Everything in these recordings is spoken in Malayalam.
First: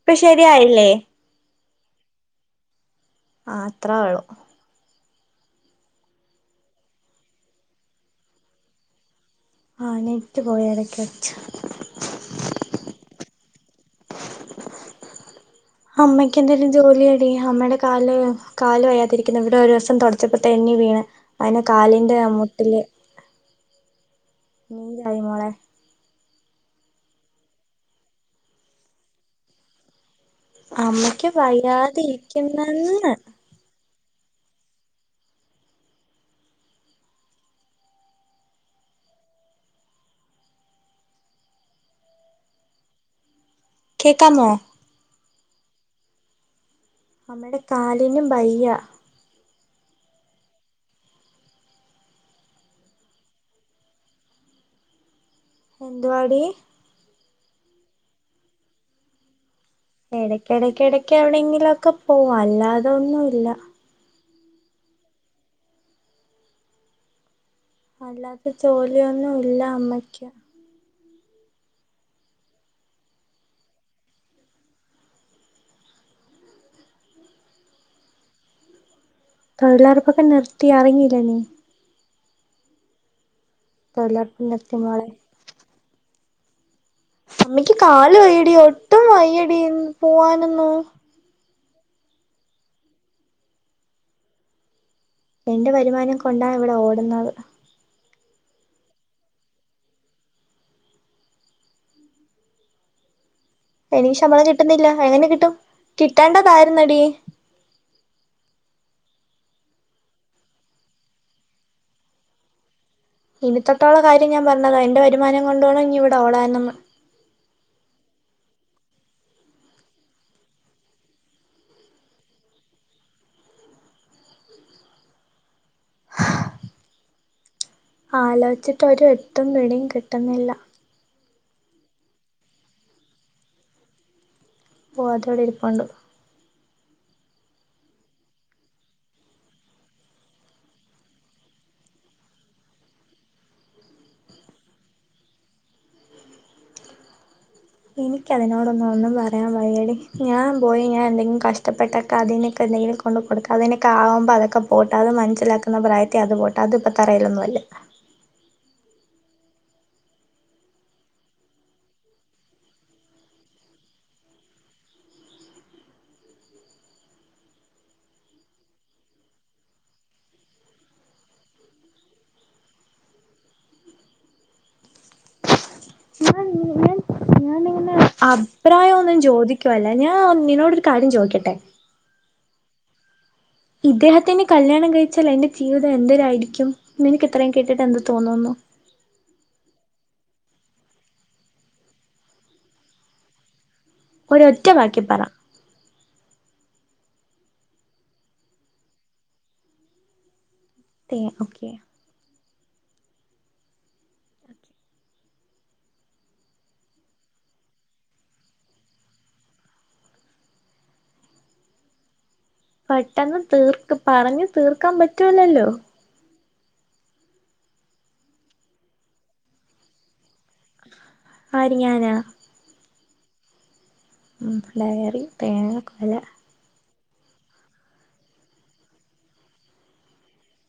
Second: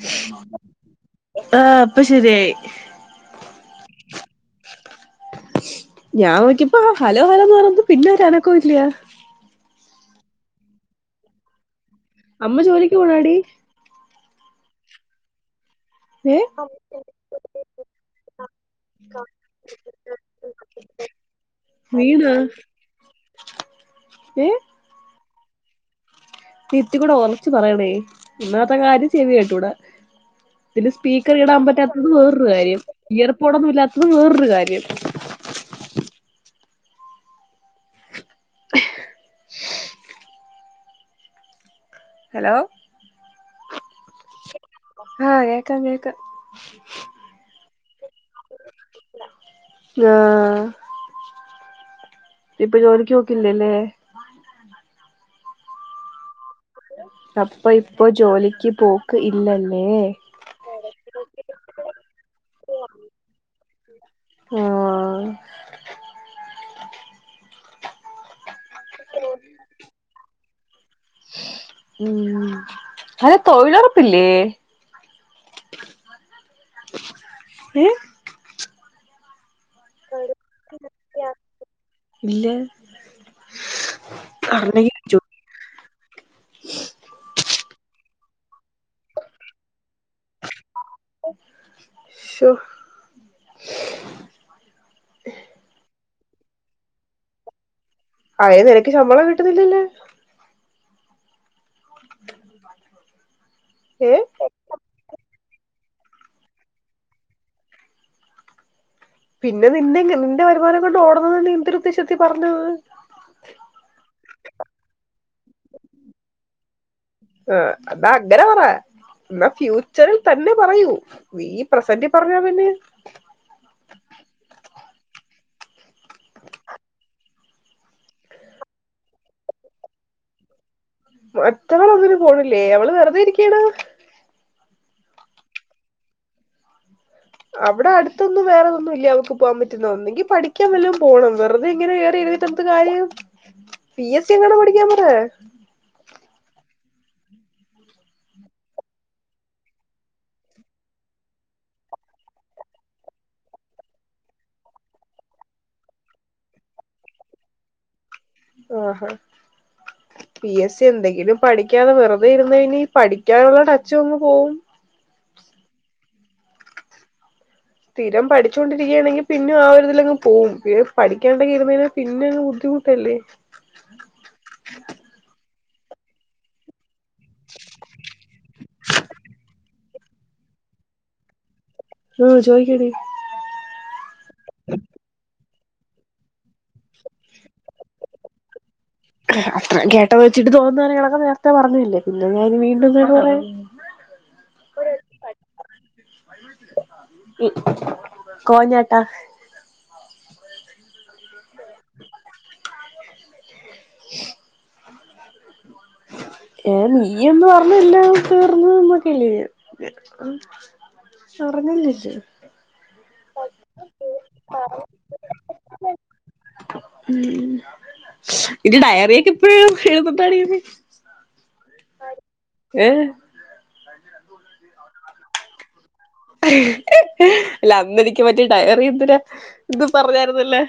ഇപ്പൊ ശരിയായില്ലേ ആ ഇപ്പൊ ശരിയായി ആ അത്ര വേള്ളു ഞാൻ നോക്കിപ്പോ ആ ഹലോ ഹലോന്ന് പറഞ്ഞ പിന്നെ ഒരാ അനക്ക ഇല്ല ആ നെറ്റ് പോയി ഇടക്ക വച്ച അമ്മ ജോലിക്ക് പോണാടി ഏ അമ്മയ്ക്ക്െന്തായാലും ജോലിയടി അമ്മയുടെ കാല് കാല് വയ്യതിരിക്കുന്ന ഇവിടെ ഒരു ദിവസം തുടച്ചപ്പോ തെന്നി വീണ് അതിനെ കാലിന്റെ വീണാ മുട്ടില് ഏ നീര് ആായി മോള നീ ഇതികൂടെ ഉറച്ച്ു പറയണേ ഓന്നാത്തെ കാര്യം ചെവി കേട്ടൂടാ ഇത് അമ്മയ്ക്ക് സ്പീക്കർ ഇടാൻ വയ്യാതെ പറ്റാത്തത് വേറൊരു കാര്യം ഇരിക്കുന്നെന്ന് ഇയർഫോൺ ഇല്ലാത്ത വേറൊരു കാര്യം [inaudible] ഹലോ കേക്കാമോ ആ കേക്ക കേക്ക അമ്മേടെ കാലിനും വയ്യ ആഹ ഇപ്പൊ ജോലിക്ക് നോക്കില്ലല്ലേ എന്ത്‌വാടി അപ്പൊ ഇപ്പൊ ജോലിക്ക് പോക്ക് ഇല്ലല്ലോ ഇടക്ക ഇടക്ക ഇടക്ക് എവിടെയെങ്കിലും ഒക്കെ പോവാ അല്ലാതൊന്നുമല്ല ആ അല്ലാ ജോലിയൊന്നും ഇല്ല അമ്മയ്ക്ക് ഉം അ തൊഴിലുറപ്പില്ലേ ഉം തൊഴിലാറപ്പൊക്കെ നിർത്തി അറിഞ്ഞില്ല നീ ഇല്ല തൊഴിലൊർപ്പ് നിർത്തി മോളെ അറിഞ്ഞെങ്കി അമ്മിക്ക് കാല് വെയ്യടി ഒട്ടും വയ്യടി പോവാനന്നൂ ശൊ എന്റെ വരുമാനം കൊണ്ടാണ് ഇവിടെ ഓടുന്നത് അയേ നിനക്ക് ശമ്പളം കിട്ടുന്നില്ലല്ല് [unintelligible] ഏ എനിക്ക് ശമ്പളം കിട്ടുന്നില്ല എങ്ങനെ കിട്ടും കിട്ടണ്ടതായിരുന്നെടീ പിന്നെ നിന്റെ നിന്റെ വരുമാനം കൊണ്ട് ഓടണത് നീ എന്തൊരുദ്ദേശത്തി പറഞ്ഞ് ഇനിത്തൊട്ടുള്ള കാര്യം ഞാൻ പറഞ്ഞതാ എന്റെ വരുമാനം കൊണ്ടോണോ ഇനി ഇവിടെ ഓടാൻന്ന് ആ എന്നാ അങ്ങനെ പറ എന്നാ ഫ്യൂച്ചറിൽ തന്നെ പറയൂ നീ പ്രസന്റ് പറഞ്ഞാ പിന്നെ ആലോചിച്ചിട്ടൊരു എത്തും പിടിയും കിട്ടുന്നില്ല മറ്റവൾ ഒന്നിനും പോണില്ലേ അവള് വെറുതെ ഇരിക്കയാണ് പോവാതോടെ ഇരിപ്പണ്ട് അവിടെ അടുത്തൊന്നും വേറെതൊന്നും ഇല്ല അവക്ക് പോവാൻ പറ്റുന്ന ഒന്നെങ്കി പഠിക്കാൻ വല്ലോ പോണം വെറുതെ എങ്ങനെ കേറി ഇരുന്നിട്ടെന്തു കാര്യം പി എസ് സി എങ്ങാനും പഠിക്കാൻ പറ എനിക്കതിനോടൊന്നും ഒന്നും പറയാൻ വഴിയടി ഞാൻ പോയി ഞാൻ എന്തെങ്കിലും കഷ്ടപ്പെട്ടൊക്കെ അതിനൊക്കെ എന്തെങ്കിലും കൊണ്ട് കൊടുക്കാം അതിനൊക്കെ ആകുമ്പോ അതൊക്കെ പോട്ട് അത് മനസ്സിലാക്കുന്ന പ്രായത്തെഅത് പോട്ട അത്പ്പോ തറയിലൊന്നുമല്ല ആഹാ പി എസ് സി എന്തെങ്കിലും പഠിക്കാതെ വെറുതെ ഇരുന്ന ഇനി പഠിക്കാനുള്ള ടച്ച് അങ്ങു പോകും സ്ഥിരം പഠിച്ചൊണ്ടിരിക്കയാണെങ്കിൽ പിന്നെ ആ ഒരുരിതില അങ് പോവും പി പഠിക്കാണ്ടെങ്കി ഇരുന്നതിനൽ പിന്നെ അങ്ങ് ബുദ്ധിമുട്ടല്ലേ അഭിപ്രായം ഒന്നും ചോദിക്കുവല്ല ഞാൻ നിന്നോടരു കാര്യം ചോദിക്കട്ടെ ഉം ചോയ്ക്കിടീ ഇദ്ദേഹത്തിന് കല്യാണം കഴിച്ചാല എ ജീവിതം എന്തൊരായിരിക്കും നിനക്ക് ഇത്രയും കേട്ടിട്ട് എന്ത് തോന്നുന്നു അത്ര കേട്ട വെച്ചിട്ട് തോന്നുന്ന കാര്യങ്ങളൊക്കെ നേരത്തെ പറഞ്ഞില്ലേ പിന്നെ ഞൻ വീണ്ടും പറയാം ഒരൊറ്റ വാക്കി പറ കോഞ്ഞാട്ടാ [unintelligible] ഓക്കെ ഏ നീ അന്ന് പറഞ്ഞില്ല തീർന്ന് ന്നൊക്കല്ല [unintelligible] പെട്ടെന്ന് തീർക്ക പറഞ് തീർക്കാൻ പറ്റുല്ലല്ലോ ഉം ഇന്റെ ഡയറി ഒക്കെ ഇപ്പോഴ എഴുന്നഡീ നി ആര് ഞാനോ ഏ [unintelligible] [inaudible] അല്ലാ അന്നെനിക്ക് പറ്റിയ ഡയറി എന്തിരാ ഇത് പറഞ്ഞായിരുന്നല്ലേ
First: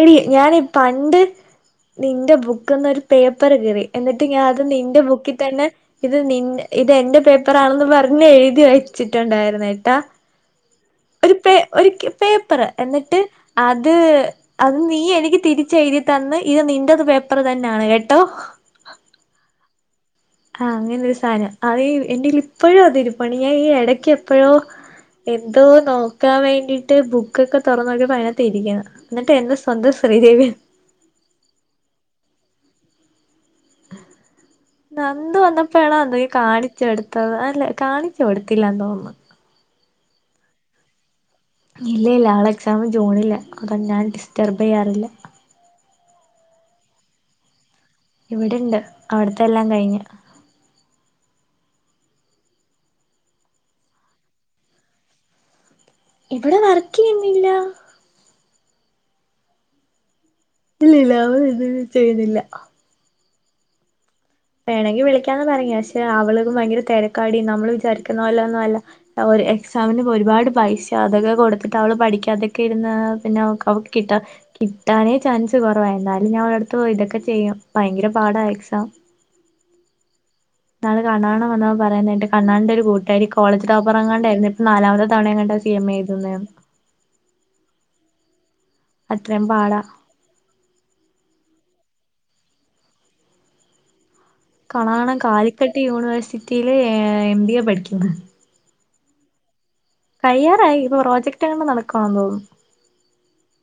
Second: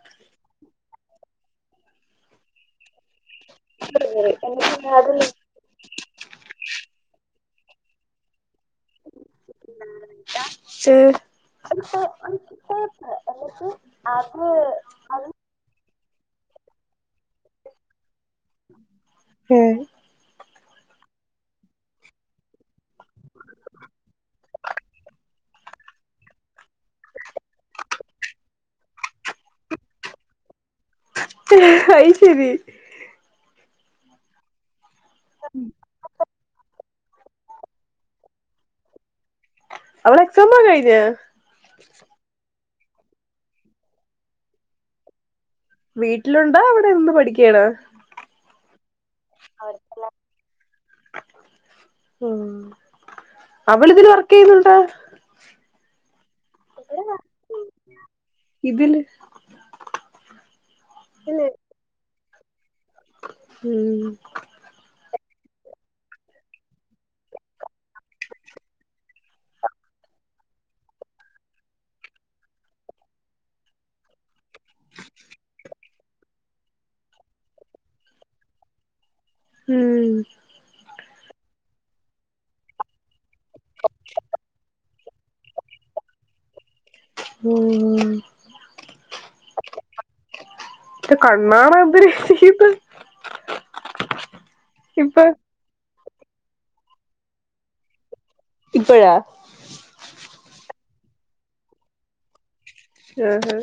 എടീ ഞാന് പണ്ട് നിന്റെ ബുക്കന്നൊരു പേപ്പറ് കീറി എന്നിട്ട് ഞാൻ അത് നിന്റെ ബുക്കിൽ തന്നെ ഇത് നിന്റെ ഇത് എന്റെ പേപ് [unintelligible] ആണെന്ന് പറഞ്ഞ് എഴുതി [inaudible] ച്ചിട്ടുണ്ടായിരുന്നട്ടാ ഒരു പേ ഒരിക്ക പേപ്പറ് എന്നിട്ട് അത് നീ എനിക്ക് തിരിച്ചയി ഇതി തന്ന് ഇത് നിന്റെത് പേപ്പറ് തന്നാണ് കേ [unintelligible] ആഹ അങ്ങനൊരു സാനം അത് എന്റേല് ഇപ്പഴും അതിരിപ്പാണ് ഞാൻ ഈ ഇടക്ക് എപ്പോഴോ എന്തോ നോക്കാൻ വേണ്ടീട്ട് ബുക്കൊക്കെ തുറന്ന് നോക്കിയപ്പം അതിനാത്തിരിക്കുന്നു എന്നിട്ട് എന്താ സ്വന്തം ശ്രീദേവിയ അയ്ശരി നന്ദു വന്നപ്പോഴാണോ എന്തൊ [unintelligible] കാണിച്ചു എടുത്തത് അല്ലെ കാണിച്ചു കൊടുത്തില്ലാന്ന് തോന്നുന്നു അവളെ എക്സാമ് കഴിഞ്ഞ ഇല്ല ഇല്ല അളെ [unintelligible] ക്സാമ് ജൂണിലാ അതാ ഞാൻ ഡിസ്റ്റർബ് ചെയ്യാറില്ല വീട്ടിലുണ്ടോ അവിടെ നിന്ന് പഠിക്കയാണോ ഇവിടെണ്ട് അവിടത്തെ എല്ലാം കഴിഞ്ഞ ഉം അവളിതില് വർക്ക് ചെയ്യുന്നുണ്ട? ഇവിടെ വർക്ക് ചെയ്യുന്നില്ലാ ഇതില് ഇല്ലില്ലാ അവർ ഇത് ചെന്നിയ്യുന്നില്ല ഉം വേണമെങ്കി വിളിക്കാന്ന് പറഞ്ഞ് പക്ഷെ അവള് ഭയങ്കര തിരക്കാടി നമ്മള് വിചാരിക്കുന്ന പോലെ ഒന്നും അല്ല ഒരു എക്സാമിന് ഒരുപാട് പൈസ അതൊക്കെ കൊടുത്തിട്ട് അവള് പഠിക്കാ അതൊക്കെ ഇരുന്ന് പിന്നെ അവക്ക് കിട്ടാ കിട്ടാനേ ചാൻസ് കുറവാ എന്നാലും ഞാനവടടുത്ത് അടുത്ത് ഇതൊക്കെ ചെയ്യും ഭയങ്കര പാടാ എക്സാം ഉം [unintelligible] കോളേജ് ടോപ്പറങ്ങാണ്ടായിരുന്ന് ഇപ്പ നാലാമത് തവണയങ്ങാണ്ടാ സി എം ഏ എഴുതുന്നേ ഉം ഉ അത്രയും പാടാ [unintelligible] [unintelligible] ഇപ്പൊ കാലിക്കട്ട് യൂണിവേഴ്സ് സിറ്റിയില് എം ബി എ പഠിക്കുന്നു ഇപ്പോഴ തയ്യാറായി ഇപ്പൊ പ്രോജക്ട് എങ്ങാണ്ട് നടക്കവാന്ന് തോന്നുന്നു ആ ആ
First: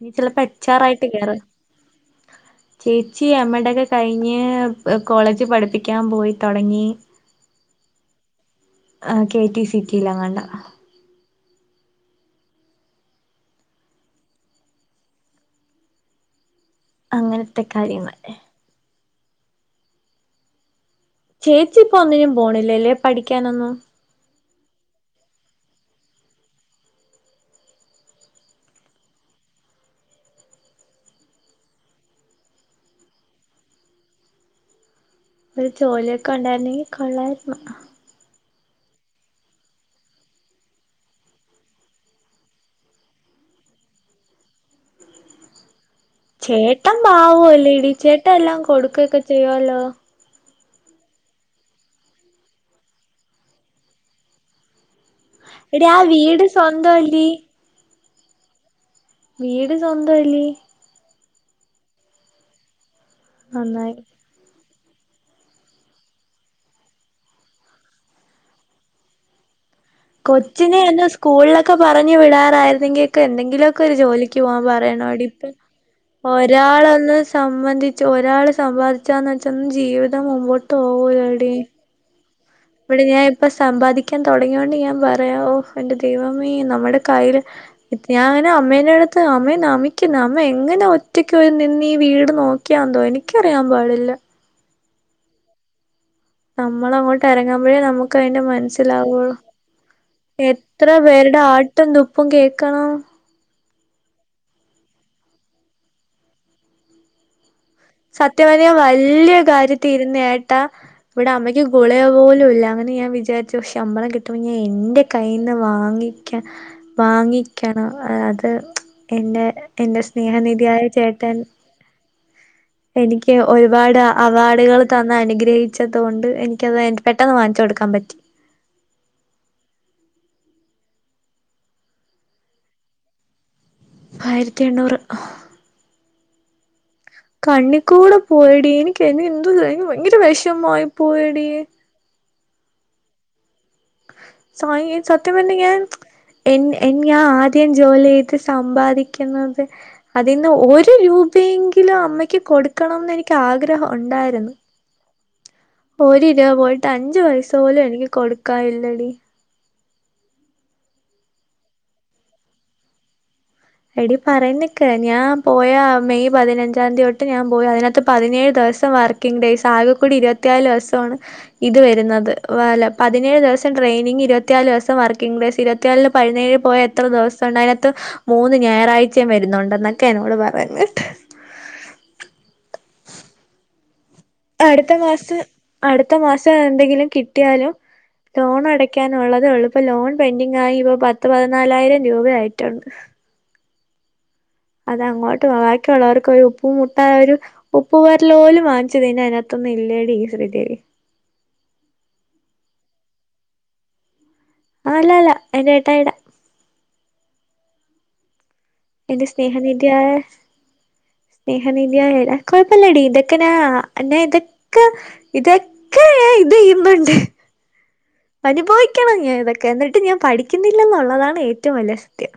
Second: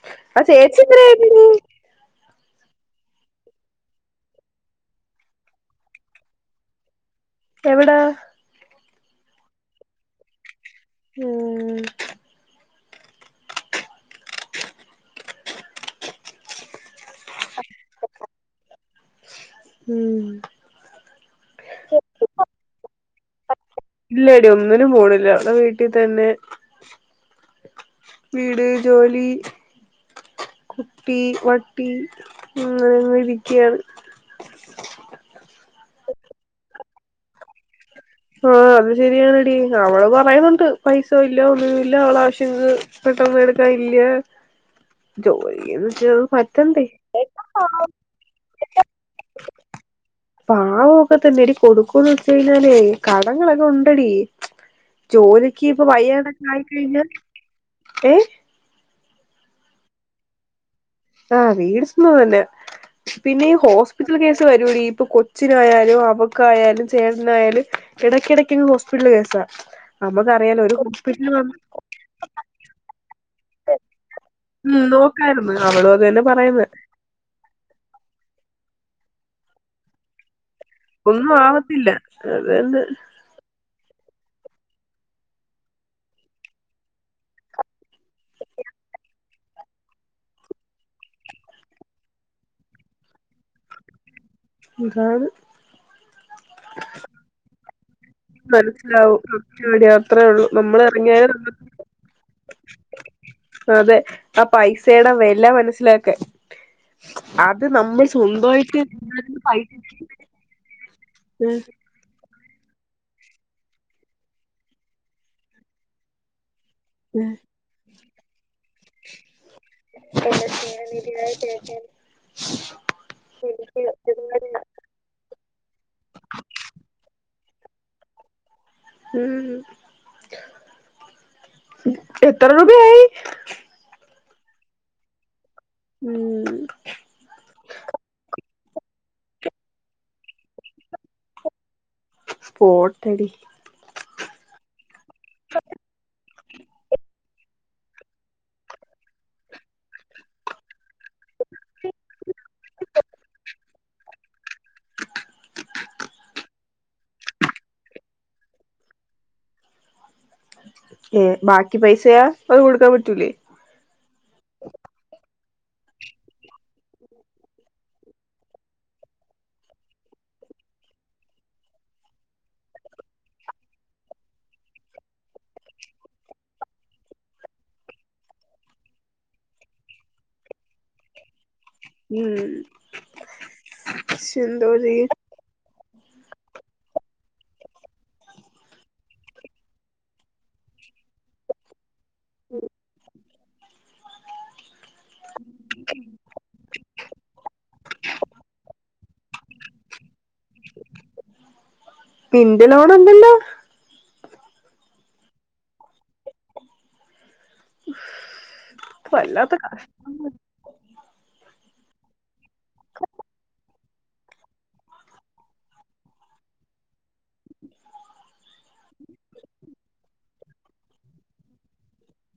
ഇനി ചിലപ്പോ അത് എച്ച് ചേച്ചി ആർ എന്തിനാ ആയിട്ട് കേറ എഴ്ത്‌ന്നേ? ചേച്ചി അമ്മടൊക്കെ കഴിഞ്ഞ്, കോളേജ് പഠിപ്പിക്കാൻ പോയി തുടങ്ങി. എവിടാ? ങ കെടിസിറ്റിയിലങ്ങാണ്ട. മ്ഉം അങ്ങനത്തെ കാര്യങ്ങള്. ഉം ചേച്ചി ഇപ്പോ ഒന്നിനും പോണില്ലേല്ലേ? പഠിക്കാനൊന്നും. ഇല്ല എടി ഒന്നിനും പോണില്ല, വടെ വീട്ടിൽ തന്നെ. വീട്, ജോലി, കുട്ടി, വട്ടി അങ്ങനെ ഇരിക്കുവാണ്. ഒരു ജോലിയൊക്കെ ഉണ്ടായിരുന്നെങ്കിൽ കൊള്ളായിരുന്ന്. ആഹ അത് ശരിയാണ് ടി അവള് പറയുന്നുണ്ട് പൈസ ഇല്ല ഒന്നുമില്ല അവള ആവശ്യങ്ങൾക്ക് ക്കെ ഒന്നു എടുക്കാൻ ഇല്ല ജോലിയ ചേട്ടൻ പാവൊല്ലേടി ചേട്ട എല്ലാം കൊടുക്കയൊക്കെ ചെയ്യുവല്ലോ? പാവൊക്കെ തന്നേടി കൊടുക്കൂന്ന് വെച്ച് കയ്ഞ്ഞാലേ കടങ്ങളൊക്കെ ഉണ്ടെടീ ജോലിക്ക് ഇപ്പൊ എടി ആ വയ്യേടൊക്കെ വീട് ആയി കഴിഞ്ഞാൽ സ്വന്തമല്ലേ ഏഹ്? വീട് സ്വന്തവല്ലീ? ആ വീട് സ്വന്തം തന്നെയാ. പിന്നെ ഈ നന്നായി ഹോസ്പിറ്റൽ കേസ് വരുവെടീ പ്പൊ കൊച്ചിനായാലും അവക്കായാലും ചേട്ടനായാലും ഇടക്കെടക്ക്ങ്ങ് ഹോസ്പിറ്റല് കേസാ നമുക്കറിയാലോ ഒരു കൊച്ചിനെ ഒന്ന് ഹോസ്പിറ്റലിൽ വന്ന് സ്കൂളിലൊക്കെ പറഞ്ഞു വിടാറായിരുന്നെങ്കി ക്കെ എന്തെങ്കിലു ഒക്കെ ഒരു ജോലിക്ക് പോകാൻ ഉം പറയണമെടി ഇപ്പ നോക്കായിരുന്നു അവളും അത് തന്നെ പറയുന്നെ ഒരാളെന്ന് സംബന്ധിച്ച് ഒരാള് സമ്പാദിച്ചാന്ന് വെച്ചാ ജീവിതം മുമ്പോ ഒന്നും ആവത്തില്ല. അതന്നെ ഇവിടെ ഞാൻ ഇപ്പ സമ്പാദിക്കാൻ തുടങ്ങിയോണ്ട് ഞാൻ പറയാ ഓ എന്റെ ദൈവമേ നമ്മടെ കയ്ൽ ഞാൻ അമ്മേന അടുത്ത് അമ്മയ നമിക്കുന്ന്. അമ്മ എങ്ങനെ ഒറ്റക്ക് നിന്നീ വീട് നോക്കിയാന്തോ എനിക്കറിയാൻ പാടില്ല. അതാണ്. നമ്മളങ്ങോട്ട് ഇറങ്ങ്മ്പഴേ നമു ക്കയ്ന്റെ മനസ്സിലാവുള്ളു മനസ്സിലാവും അത്രേ ഉള്ളൂ നമ്മൾ എത്ര ഇറങ്ങിയാലേ പേരുടെ നമ്മക്ക് ആട്ടും തുപ്പും കേക്കണം. അതെ ആ പൈസയുടെ വെല മനസ്സിലാക്കാൻ. ആ സത്യംവഞ്ഞാൽ വല്യ കാര്യത്തി ഇരുന്നേട്ടാ ഇവിടെ ഉം അമ്മയ്ക്ക് ഗുളിക പോലും ഇ ല്ല അങ്ങനെ ഞാൻ വിചാരിച്ചു പക്ഷെ ശമ്പളം കിട്ടുമ്പോ ഞാൻ എന്റെ കയ്യിന്ന് വാങ്ങിക്കാൻ ഉം വാങ്ങിക്കണം അത് എൻറെ എന്റെ സ്നേഹനിധിയായ ചേട്ടൻ എനിക്ക് ഒരുപാട് അവാർഡുകള് തന്നനുഗ്രഹിച്ചതുകൊണ്ട് എനിക്കത് എ പെട്ടെന്ന് വാങ്ങി ച്ചെടുക്കാൻ പറ്റി ഉം എത്ര രൂപയായി? ആയിരത്തി എണ്ണൂറ്. ഉം കണ്ണികൂടെ പോയടി എനിക്ക് എന്നെ എന്ത് എനിക്ക് ഭയങ്കര വിഷമായി പോയടി. പ്പോട്ടെടി. സയൻ സത്യമായിട്ടും ഞാൻ എന്നെ എൻ ഞാൻ ആദ്യം ജോലി ചെയ്ത് സമ്പാദിക്കുന്നത് അതിന്ന് ഒരു രൂപയെങ്കിലും അമ്മക്ക് കൊടുക്കണംന്നെനിക്കാഗ്രഹം ഒണ്ടാരുന്നു. ഒരു രൂപ പോയിട്ട് അഞ്ചു പൈസ പോലും എനിക്ക് കൊടുക്കാനില്ലടി. എ ബാക്കി പൈസയൊ അത് കൊടുക്കാൻ പറ്റൂലേ? എടി പറയ നിക്ക് ഞാൻ പോയ മെയ് പതിനഞ്ചാം തീ തൊട്ട് ഞാൻ പോയി അതിനകത്ത് പതിനേഴ് ദിവസം വർക്കിങ്ങ് ഡേയ്സ് ആകെക്കുടി ഇരുപത്തിനാല് ദിവസമാണ് ഇത് വരുന്നത് വല്ല പതിനേഴ് ദിവസം ട്രെയിനിങ്ങ് ഇരുപത്തിനില്ദിവസം വർക്കിംഗ് ഡേയ്സ് ഇരുപത്തിനാലില് പതിനേഴ് പോയ എത്ര ദിവസമുണ്ട് അതിനകത്ത് മൂന്ന് ഞായറാഴ്ചയും വരുന്നുണ്ടന്നൊക്കെയ എന്നോട് പറയുന്നെ ശൊ എന്തോ അടുത്ത ചെയ്യും മാസം അടുത്ത മാസം എന്തെങ്കിലും കിട്ടിയാലും ലോണടയ്ക്കാനുള്ളതേ ഉള്ളൂ ഇപ്പ ലോൺ പെൻഡിങ്ങായി ഇപ്പോ പത്ത് പതിനാലായിരം രൂപ ആയിട്ടുണ്ട് അത അങ്ങോട്ട് ബാക്കിയുള്ളവർക്ക് ഒരു ഉപ്പും മുട്ട ഒരു ഉപ്പ് പരലുംപോലും വാങ്ങിച്ച് തിന്നാൻ അതിനകത്തൊന്നും ഇല്ലടി ശ്രീദേവി നിന്റെ ലോണുണ്ടല്ലോ? ആ അല്ല അല്ല എന്റെ ഏട്ടായിടെ. എന്റെ വല്ലാത്ത സ്നേഹനിധിയായ സ്നേഹനേഹനിധി യായ കൊഴപ്പില്ലടീ ഇതൊക്കെനാ എന്നന്നാ ഇതൊക്കെ ഇതൊക്കെ ഇത് ചെയ്യുന്നുണ്ട് അനുഭവിക്കണം ഞാൻ ഇതൊക്കെ എന്നിട്ട് ഞാൻ പഠിക്കുന്നില്ല എന്നുള്ളതാണ് ഏറ്റവും വലിയ സത്യം.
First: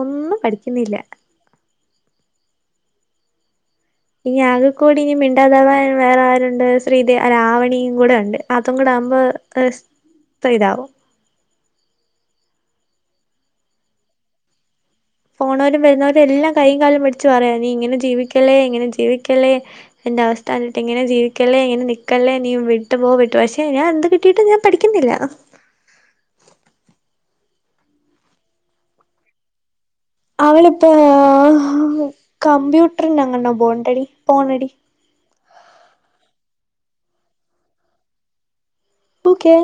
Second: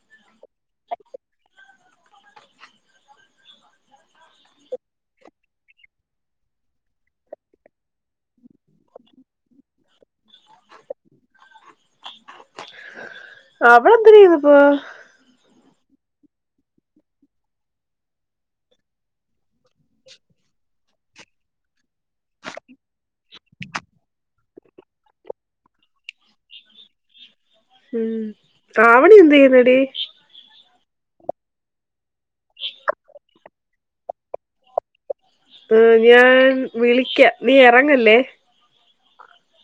ഒന്നും പഠിക്കുന്നില്ല. ഇനി ആകെ കൂടി ഇനി മിണ്ടാതവാ വേറെ ആരുണ്ട് ശ്രീ രാവണിയും കൂടെ ഉണ്ട് അതും കൂടെ ആകുമ്പോ മൊത്തം ഇതാവും അവള് എന്തിര് ചെയ്തപ്പോ? പോണവരും വരുന്നവരും എല്ലാം കയ്യുംകാലം പിടിച്ച് പറയാ നീ ഇങ്ങനെ ജീവിക്കല്ലേ ജീവിക്കല്ലേ എന്റെ അവസ്ഥ കണ്ടിട്ട് ഇങ്ങനെ ജീവിക്കല്ലേ ഇങ്ങനെ ക്കല്ലെ നീ വിട്ടു പോ വിട്ട് പക്ഷെ ഞാൻ എന്ത് കിട്ടിയിട്ടും ഞാൻ പഠിക്കുന്നില്ല. ഉം. ആവണി എന്ത് ചെയ്യുന്നെടി? അവളിപ്പോ കമ്പ്യൂട്ടറിനെങ്ങാണ്ടെ പോണ്ടടി പോണടി. ആ ഞാൻ വിളിക്ക നീ ഇറങ്ങല്ലേ. ഓക്കെ